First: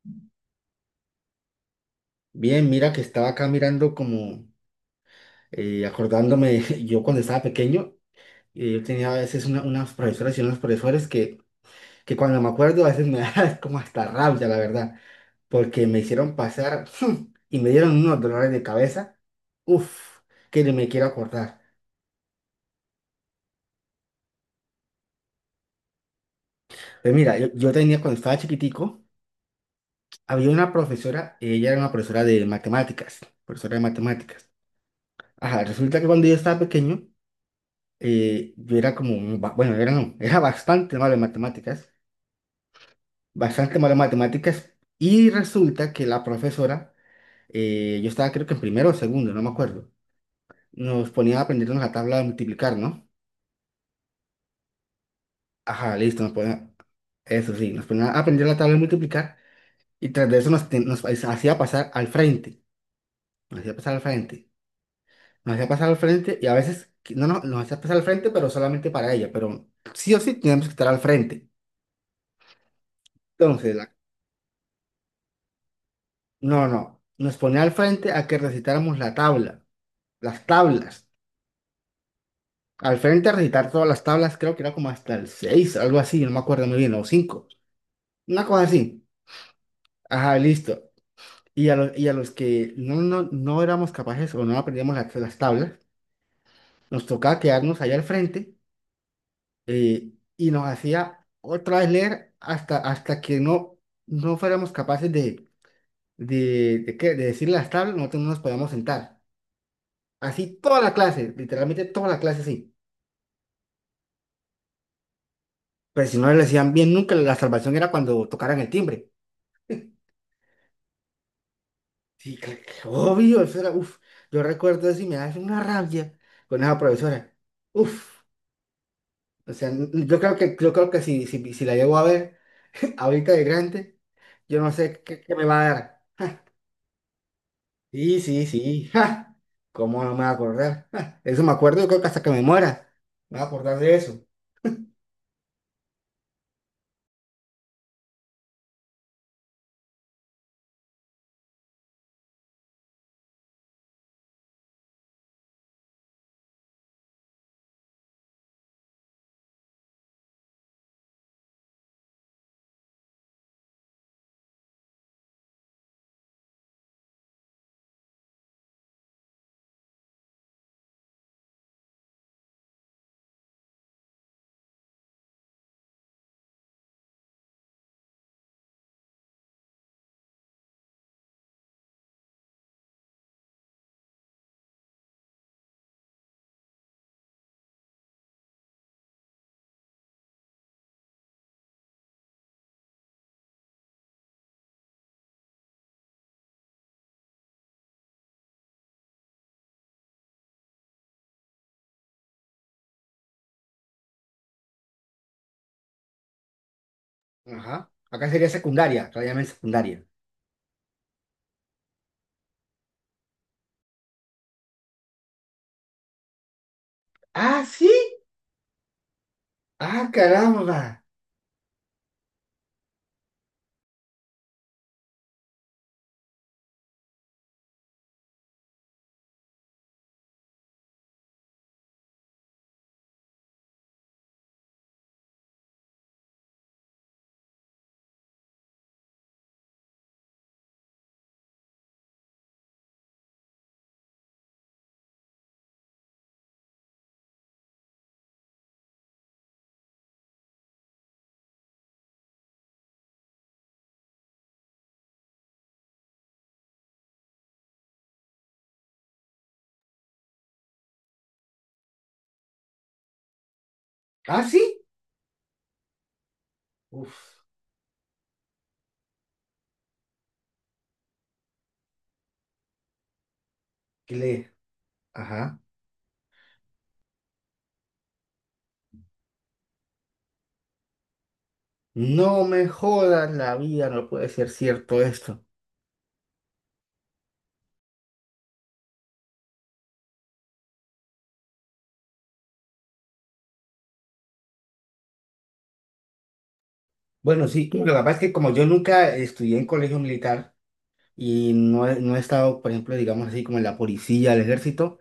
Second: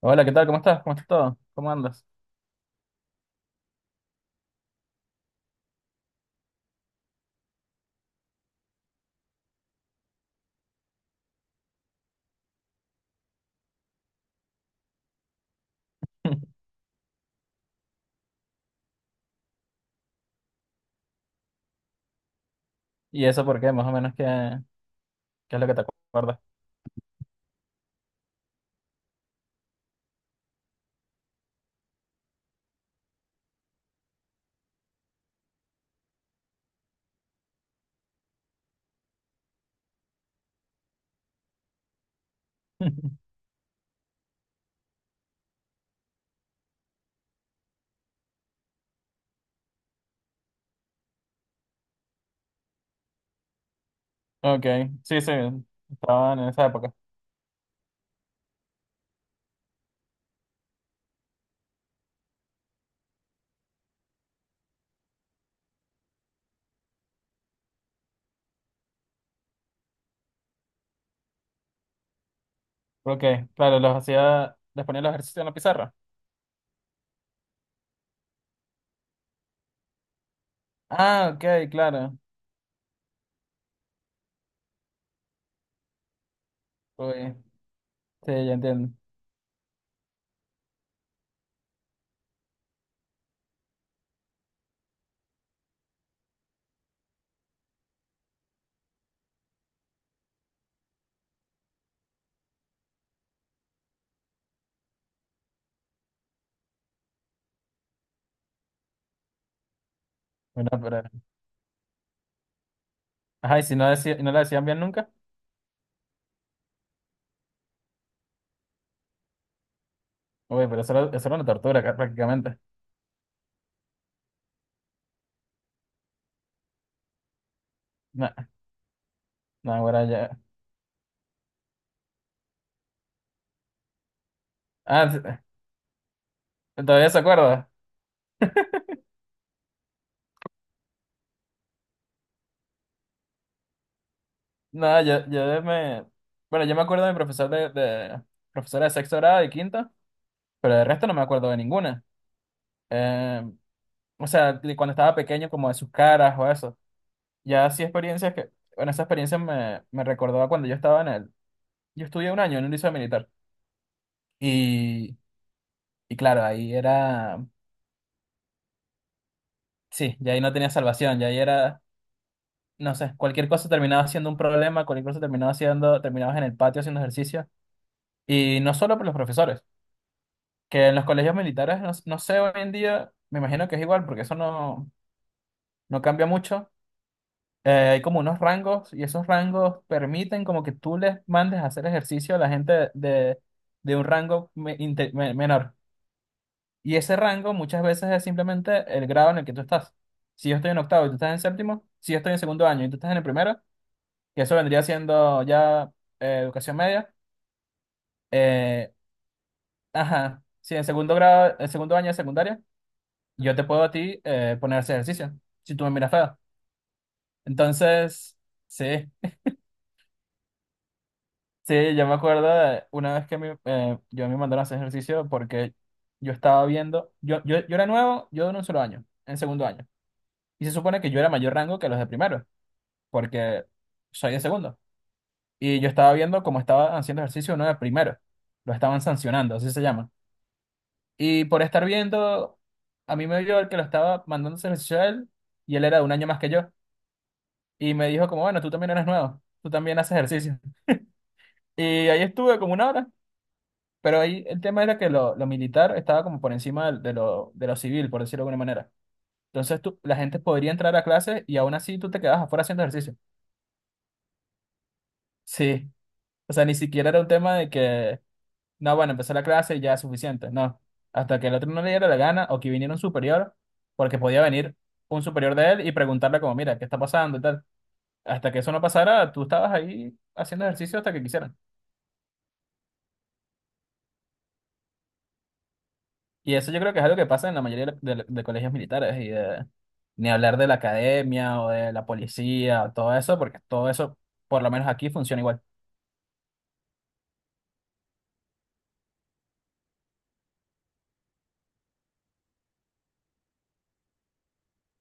Hola, ¿qué tal? ¿Cómo estás? ¿Cómo estás todo? ¿Cómo andas? Bien, mira que estaba acá mirando como acordándome, yo cuando estaba pequeño, yo tenía a veces unas profesoras y unos profesores que, cuando me acuerdo a veces me da como hasta rabia, la verdad, porque me hicieron pasar y me dieron unos dolores de cabeza, uff, que ni me quiero acordar. ¿Y eso por qué? Más o menos, ¿qué es lo que te acuerdas? Pues mira, yo tenía cuando estaba chiquitico, había una profesora, ella era una profesora de matemáticas, profesora de matemáticas. Ajá, resulta que cuando yo estaba pequeño, yo era como, bueno, era no, era bastante malo en matemáticas, bastante malo en matemáticas, y resulta que la profesora, yo estaba creo que en primero o segundo, no me acuerdo, nos ponía a aprendernos la tabla de multiplicar, ¿no? Ok, sí, sí, Ajá, listo, nos estaban en esa ponía, época. eso sí, nos ponía a aprender la tabla de multiplicar, y tras de eso nos hacía pasar al frente, nos hacía pasar al frente, nos hacía pasar al frente, y a veces, no, no, nos hacía pasar al frente, pero solamente para ella, pero sí o sí teníamos que estar al frente. Ok, Entonces, claro, la los hacía, les ponía los ejercicios en la pizarra. no, no. Nos ponía al frente a que recitáramos la tabla, las tablas. Ah, ok, claro. Al frente a recitar todas las tablas, creo que era como hasta el 6, algo así, no me acuerdo muy bien, o Uy, 5, sí, una ya cosa entiendo. así. Ajá, listo. Y a los que no éramos capaces o no aprendíamos las tablas, nos tocaba quedarnos allá al frente y nos hacía otra vez leer hasta, hasta que no, no fuéramos capaces de decir las tablas, nosotros no nos podíamos sentar. Así Bueno, toda la pero... clase, literalmente toda la clase, así. Ajá, y si no, decía, y no le decían bien nunca. Pero si no le decían bien nunca, la salvación era cuando tocaran el timbre. Uy, pero eso era una tortura Sí, prácticamente. Obvio, eso era, uff, yo recuerdo eso y me da una rabia con esa profesora. Uff, No, o sea, no, ahora ya. Yo creo que si la llego a ver ahorita de grande, yo no sé Ah, qué, sí, qué me va a dar. ¿todavía se acuerda? Sí, sí, sí, ja, ¿cómo no me va a acordar? Ja, eso me acuerdo, yo creo que hasta que me muera, me va a acordar de eso. No, yo me... Bueno, yo me acuerdo de mi profesor. De... Profesora de sexto grado y quinto, pero de resto no me acuerdo de ninguna. Eh, o sea, de cuando estaba pequeño, como de sus caras o eso. Ya sí experiencias que, bueno, esa experiencia me recordó a cuando yo estaba en yo estudié un año en un liceo militar y, y claro, ahí era, sí, ya ahí no tenía salvación, ya ahí era, no sé, cualquier cosa terminaba siendo un problema, cualquier cosa terminaba siendo, terminabas en el patio haciendo ejercicio, y no solo por los profesores, que en los colegios militares, no, no sé hoy en día, me imagino que es igual porque eso no, no cambia mucho. Hay como unos rangos, y esos rangos permiten como que tú les mandes a hacer ejercicio a la gente de un rango menor. Y ese rango muchas veces es simplemente el grado en el que tú estás. Si yo estoy en octavo y tú estás en séptimo, si yo estoy en segundo año y tú estás en el primero, que eso vendría siendo ya educación media. Ajá, acá sería eh, secundaria, todavía en secundaria. ajá, si en segundo grado, en segundo año de secundaria, yo te puedo a ti, poner a hacer ejercicio, si tú me miras feo. Ah, sí, Entonces, sí. ah, caramba, Sí, yo me acuerdo de una vez que yo me mandaron a hacer ejercicio porque yo estaba viendo, yo era nuevo, yo en un solo año, en segundo año. Y se supone que yo era mayor rango que los de primero, porque soy de segundo. Y yo estaba viendo cómo estaba haciendo ejercicio uno de primero. Lo estaban sancionando, así se llama. Y por estar viendo, a mí me vio el que lo estaba mandando a hacer ejercicio a él, y él era de un año más que yo. Y me dijo como, bueno, tú también eres nuevo, tú también haces ejercicio. Y ahí estuve como una hora. Pero ahí el tema era que lo militar estaba como por encima de lo civil, por decirlo de alguna manera. Entonces tú, la gente podría entrar a clases y aún así tú te quedabas afuera haciendo ejercicio. ah, sí, Sí. O sea, ni siquiera era un uff. tema de que, no, bueno, empezó la clase y ya es suficiente. No. Hasta que el otro no le diera la gana o que viniera un superior, porque podía venir un superior Ajá. de él y preguntarle como, mira, ¿qué está pasando y tal? Hasta que eso no pasara, tú estabas ahí haciendo ejercicio hasta que quisieran. No me jodas la vida, no puede ser cierto esto. Y eso yo creo que es algo que pasa en la mayoría de colegios militares y de ni hablar de la academia o de la policía o todo eso, porque todo eso, por lo menos aquí, funciona igual. Bueno, sí, lo que pasa es que como yo nunca estudié en colegio militar y no he estado, por ejemplo, digamos así, como en la policía, el ejército,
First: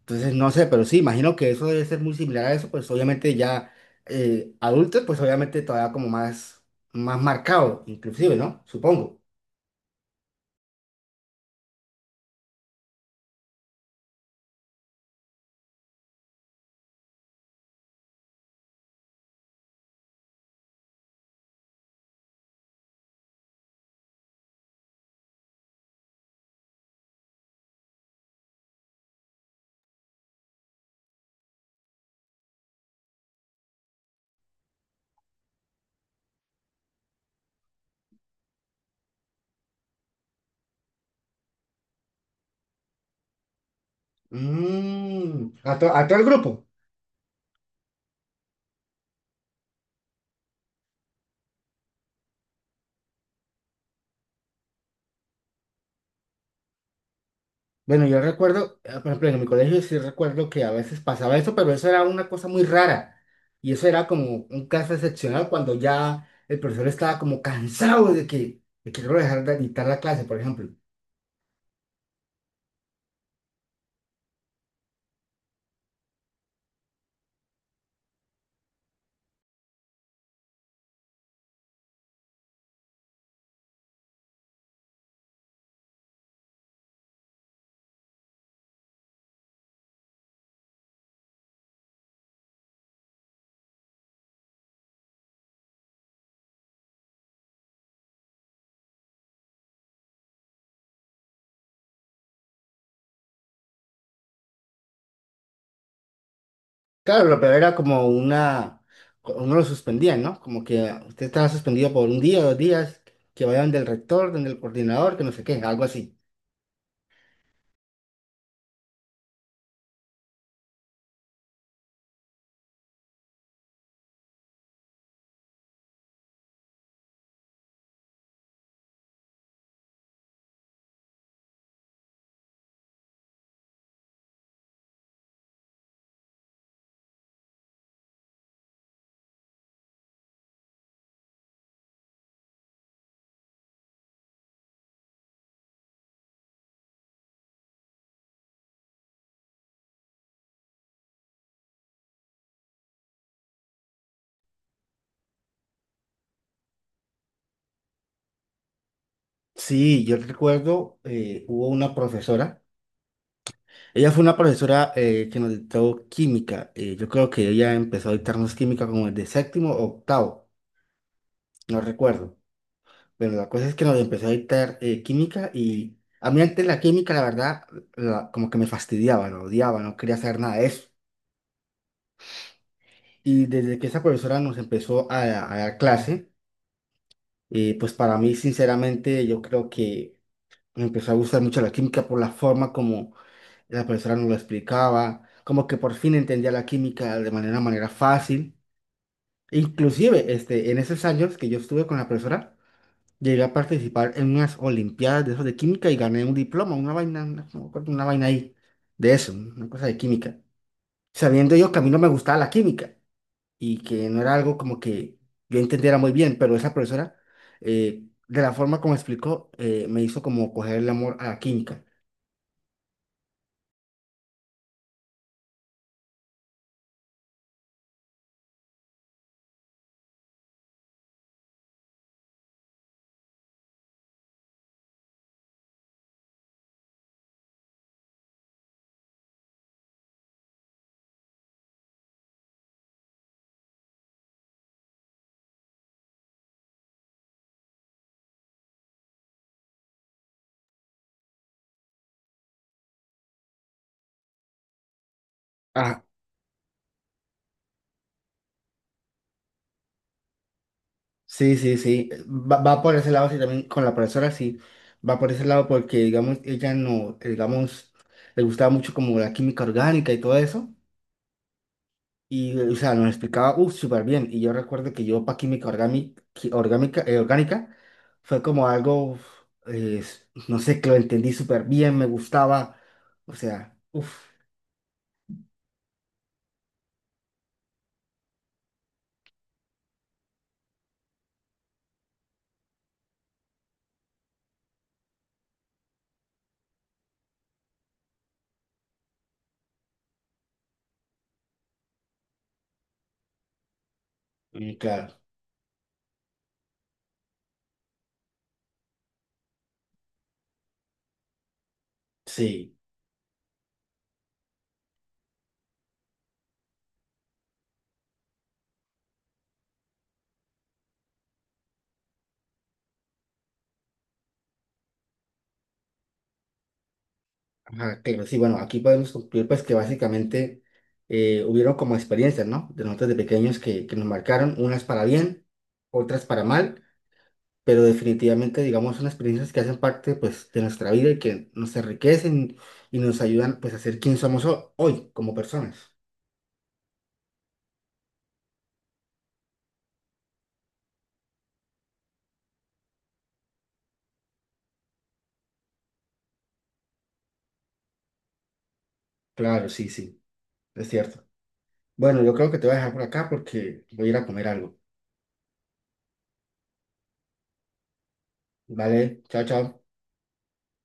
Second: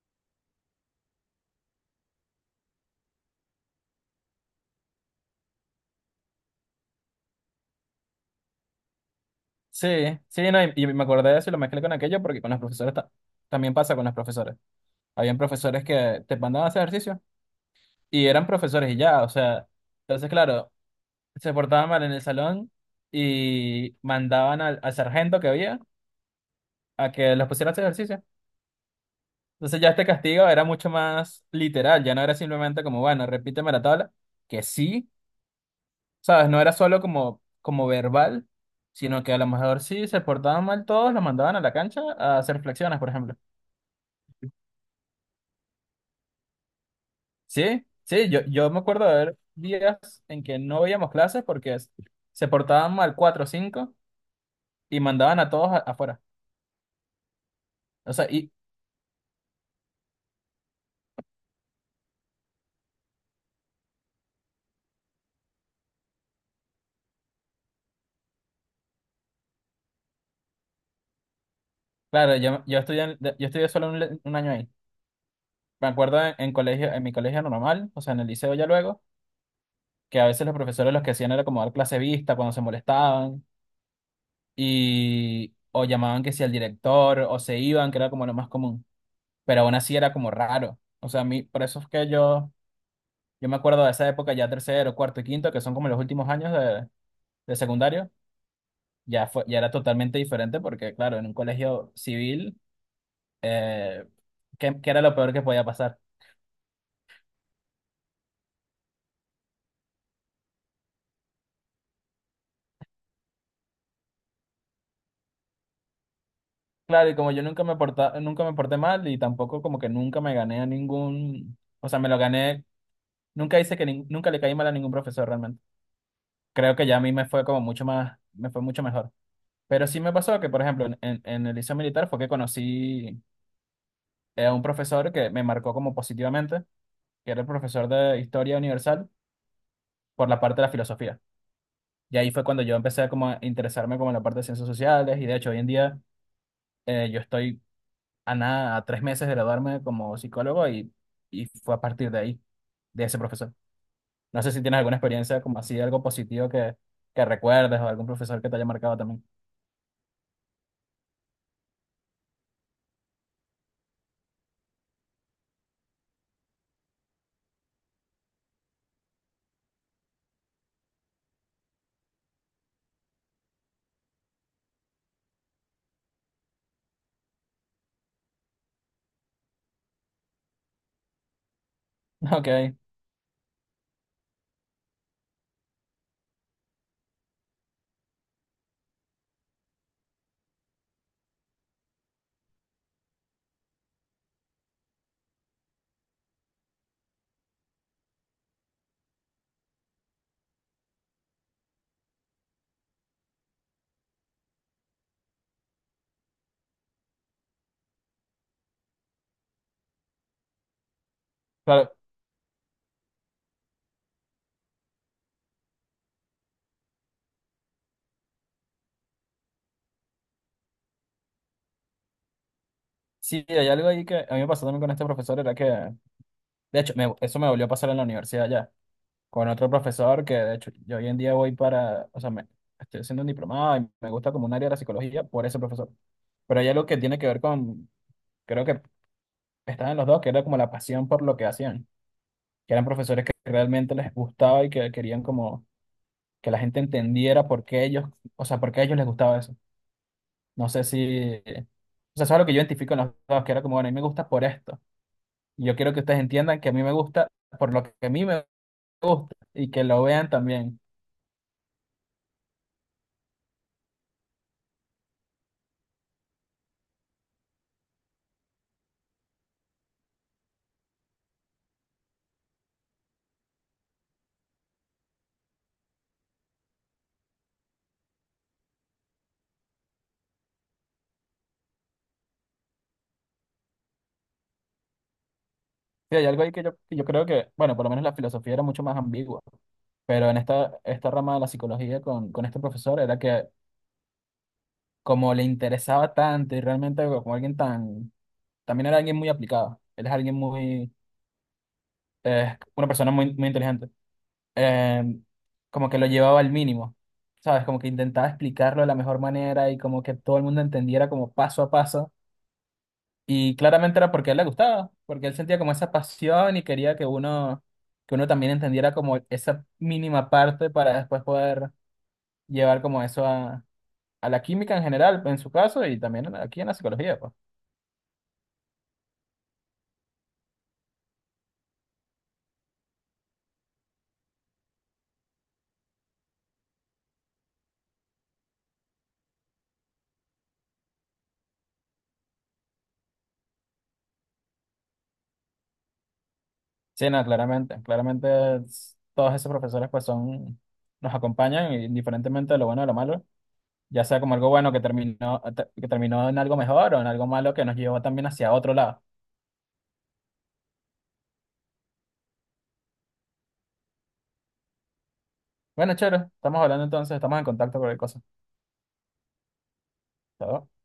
entonces no sé, pero sí, imagino que eso debe ser muy similar a eso, pues obviamente ya adultos, pues obviamente todavía como más, más marcado, inclusive, ¿no? Supongo. Sí, sí, no, y me acordé de eso y lo mezclé con aquello porque con los profesores también pasa con los profesores. Habían profesores que te mandaban a hacer ejercicio y eran profesores y ya, o sea, entonces claro, se portaban mal en el salón y mandaban al sargento que había a que los pusiera a hacer ejercicio. Entonces ya este castigo era mucho más literal, ya no era simplemente como, bueno, repíteme la tabla, que sí. ¿Sabes? No era solo como, como verbal, sino que a lo mejor si se portaban mal todos, los mandaban a la cancha a hacer flexiones, por ejemplo. Mm, ¿a, a todo el grupo? Sí, sí, yo me acuerdo de haber días en que no veíamos clases porque se portaban mal cuatro o cinco y mandaban a todos afuera. Bueno, O yo sea, y recuerdo, por ejemplo, en mi colegio sí recuerdo que a veces pasaba eso, pero eso era una cosa muy rara. Y eso era como un caso excepcional cuando ya el profesor estaba como cansado de de que no dejar de dictar la clase, por ejemplo. claro, yo estudié solo un, un año ahí. Me acuerdo en colegio, en mi colegio normal, o sea, en el liceo ya luego, que a veces los profesores los que hacían era como dar clase vista cuando se molestaban, y o llamaban que si al director o se iban, que era como lo más común, pero aún así era como raro. O sea, a mí, por eso es que yo me acuerdo de esa época ya tercero, cuarto y quinto, que son como los últimos años de secundario. Ya fue, ya era totalmente diferente porque, claro, en un colegio civil, eh, ¿qué, qué era lo peor que podía pasar? Claro, lo peor era como una, uno lo suspendían, ¿no? Como que usted estaba suspendido por un día, dos días, que vayan del rector, del coordinador, que no sé qué, algo así. Claro, y como yo nunca me porta, nunca me porté mal, y tampoco como que nunca me gané a ningún, o sea, me lo gané, nunca le caí mal a ningún profesor realmente. Creo que ya a mí me fue como mucho más, me fue mucho mejor. Pero sí me pasó que, por ejemplo, en el liceo militar fue que conocí, a un profesor que me marcó como positivamente, que era el profesor de Historia Universal por la parte de la filosofía. Y ahí fue cuando yo empecé como a interesarme como en la parte de ciencias sociales, y de hecho hoy en día yo estoy a nada, a tres meses de graduarme como psicólogo, y fue a partir de ahí, de ese profesor. No sé si tienes alguna experiencia como así, algo positivo que recuerdes, o algún profesor que te haya marcado también. Sí, yo recuerdo, hubo una profesora. Ella fue una profesora que nos dictó química. Yo creo que ella empezó a dictarnos química como desde séptimo o octavo, no recuerdo. Pero la cosa es que nos empezó a dictar química y a mí antes la química, la verdad, como que me fastidiaba, lo odiaba, no quería saber nada de eso. Ok, Y desde que esa profesora nos empezó a dar clase, pues para mí, sinceramente, yo creo que me empezó a gustar mucho la química por la forma como la profesora nos lo explicaba, como que por fin entendía la química de manera, manera fácil. Inclusive, este, en esos años que yo estuve con la profesora, llegué a participar en unas olimpiadas de esos de química y gané un diploma, una vaina, una, no me acuerdo, una vaina ahí, de eso, una cosa de química. Sabiendo yo que a mí claro. no me gustaba la química y que no era algo como que yo entendiera muy bien, pero esa profesora, de la forma como explicó, me hizo como coger el amor a la química. Sí, hay algo ahí que a mí me pasó también con este profesor, era que de hecho, eso me volvió a pasar en la universidad ya, con otro profesor que de hecho yo hoy en día voy para, o sea, me, estoy haciendo un diplomado y me gusta como un área de la psicología por ese profesor. Pero hay algo que tiene que ver con, creo que estaban los dos, que era como la pasión por lo que hacían, que eran profesores que realmente les gustaba y que querían como que la gente entendiera por qué ellos, o sea, por qué a ellos les gustaba eso. No sé si, o sea, eso es lo que yo identifico en los dos, que era como, bueno, a mí me gusta por esto. Y yo quiero que A, ustedes entiendan que a mí me gusta por lo que a mí me gusta, y que lo vean también. sí, sí, sí. Va, va por ese lado, sí, también con la profesora, sí. Va por ese lado porque, digamos, ella no, digamos, le gustaba mucho como la química orgánica y todo eso. Y, o sea, nos explicaba, uff, súper bien. Y yo recuerdo que yo para química orgánica, orgánica, orgánica fue como algo, uf, no sé, que lo entendí súper bien, me gustaba. O sea, uff, Sí, hay algo ahí que yo creo que, bueno, por lo menos la filosofía era mucho más ambigua, pero en esta rama de la psicología con este profesor era que como le interesaba tanto, y realmente como alguien tan, también era alguien muy aplicado, él es alguien muy, una persona muy, muy inteligente, y eh, claro, como que lo llevaba al mínimo, ¿sabes? Como que intentaba explicarlo de la mejor manera y como que todo el mundo entendiera como paso a paso. sí. Y claramente era porque a él le gustaba, porque él sentía como esa pasión y quería que uno también entendiera como esa mínima parte, para después poder llevar como eso a la química en general, en su caso, y también aquí en la psicología, pues. Ajá, claro, sí, bueno, aquí podemos concluir pues que básicamente hubieron como experiencias, ¿no? De nosotros de pequeños que nos marcaron, unas para bien, otras para mal, pero definitivamente, digamos, son experiencias que hacen parte pues de nuestra vida y que nos enriquecen y nos ayudan pues a ser quien somos hoy como personas. Sí, no, claramente, todos esos profesores pues son, nos acompañan, y indiferentemente de lo bueno o lo malo, ya sea como algo bueno que que terminó en algo mejor, o en algo malo que nos llevó también hacia otro lado. Claro, sí, sí, es cierto. Bueno, yo creo que te voy a dejar por acá porque voy a ir a comer algo. Bueno, chévere, estamos hablando entonces, estamos en contacto con el cosa. Vale, chao, chao. ¿Está bien?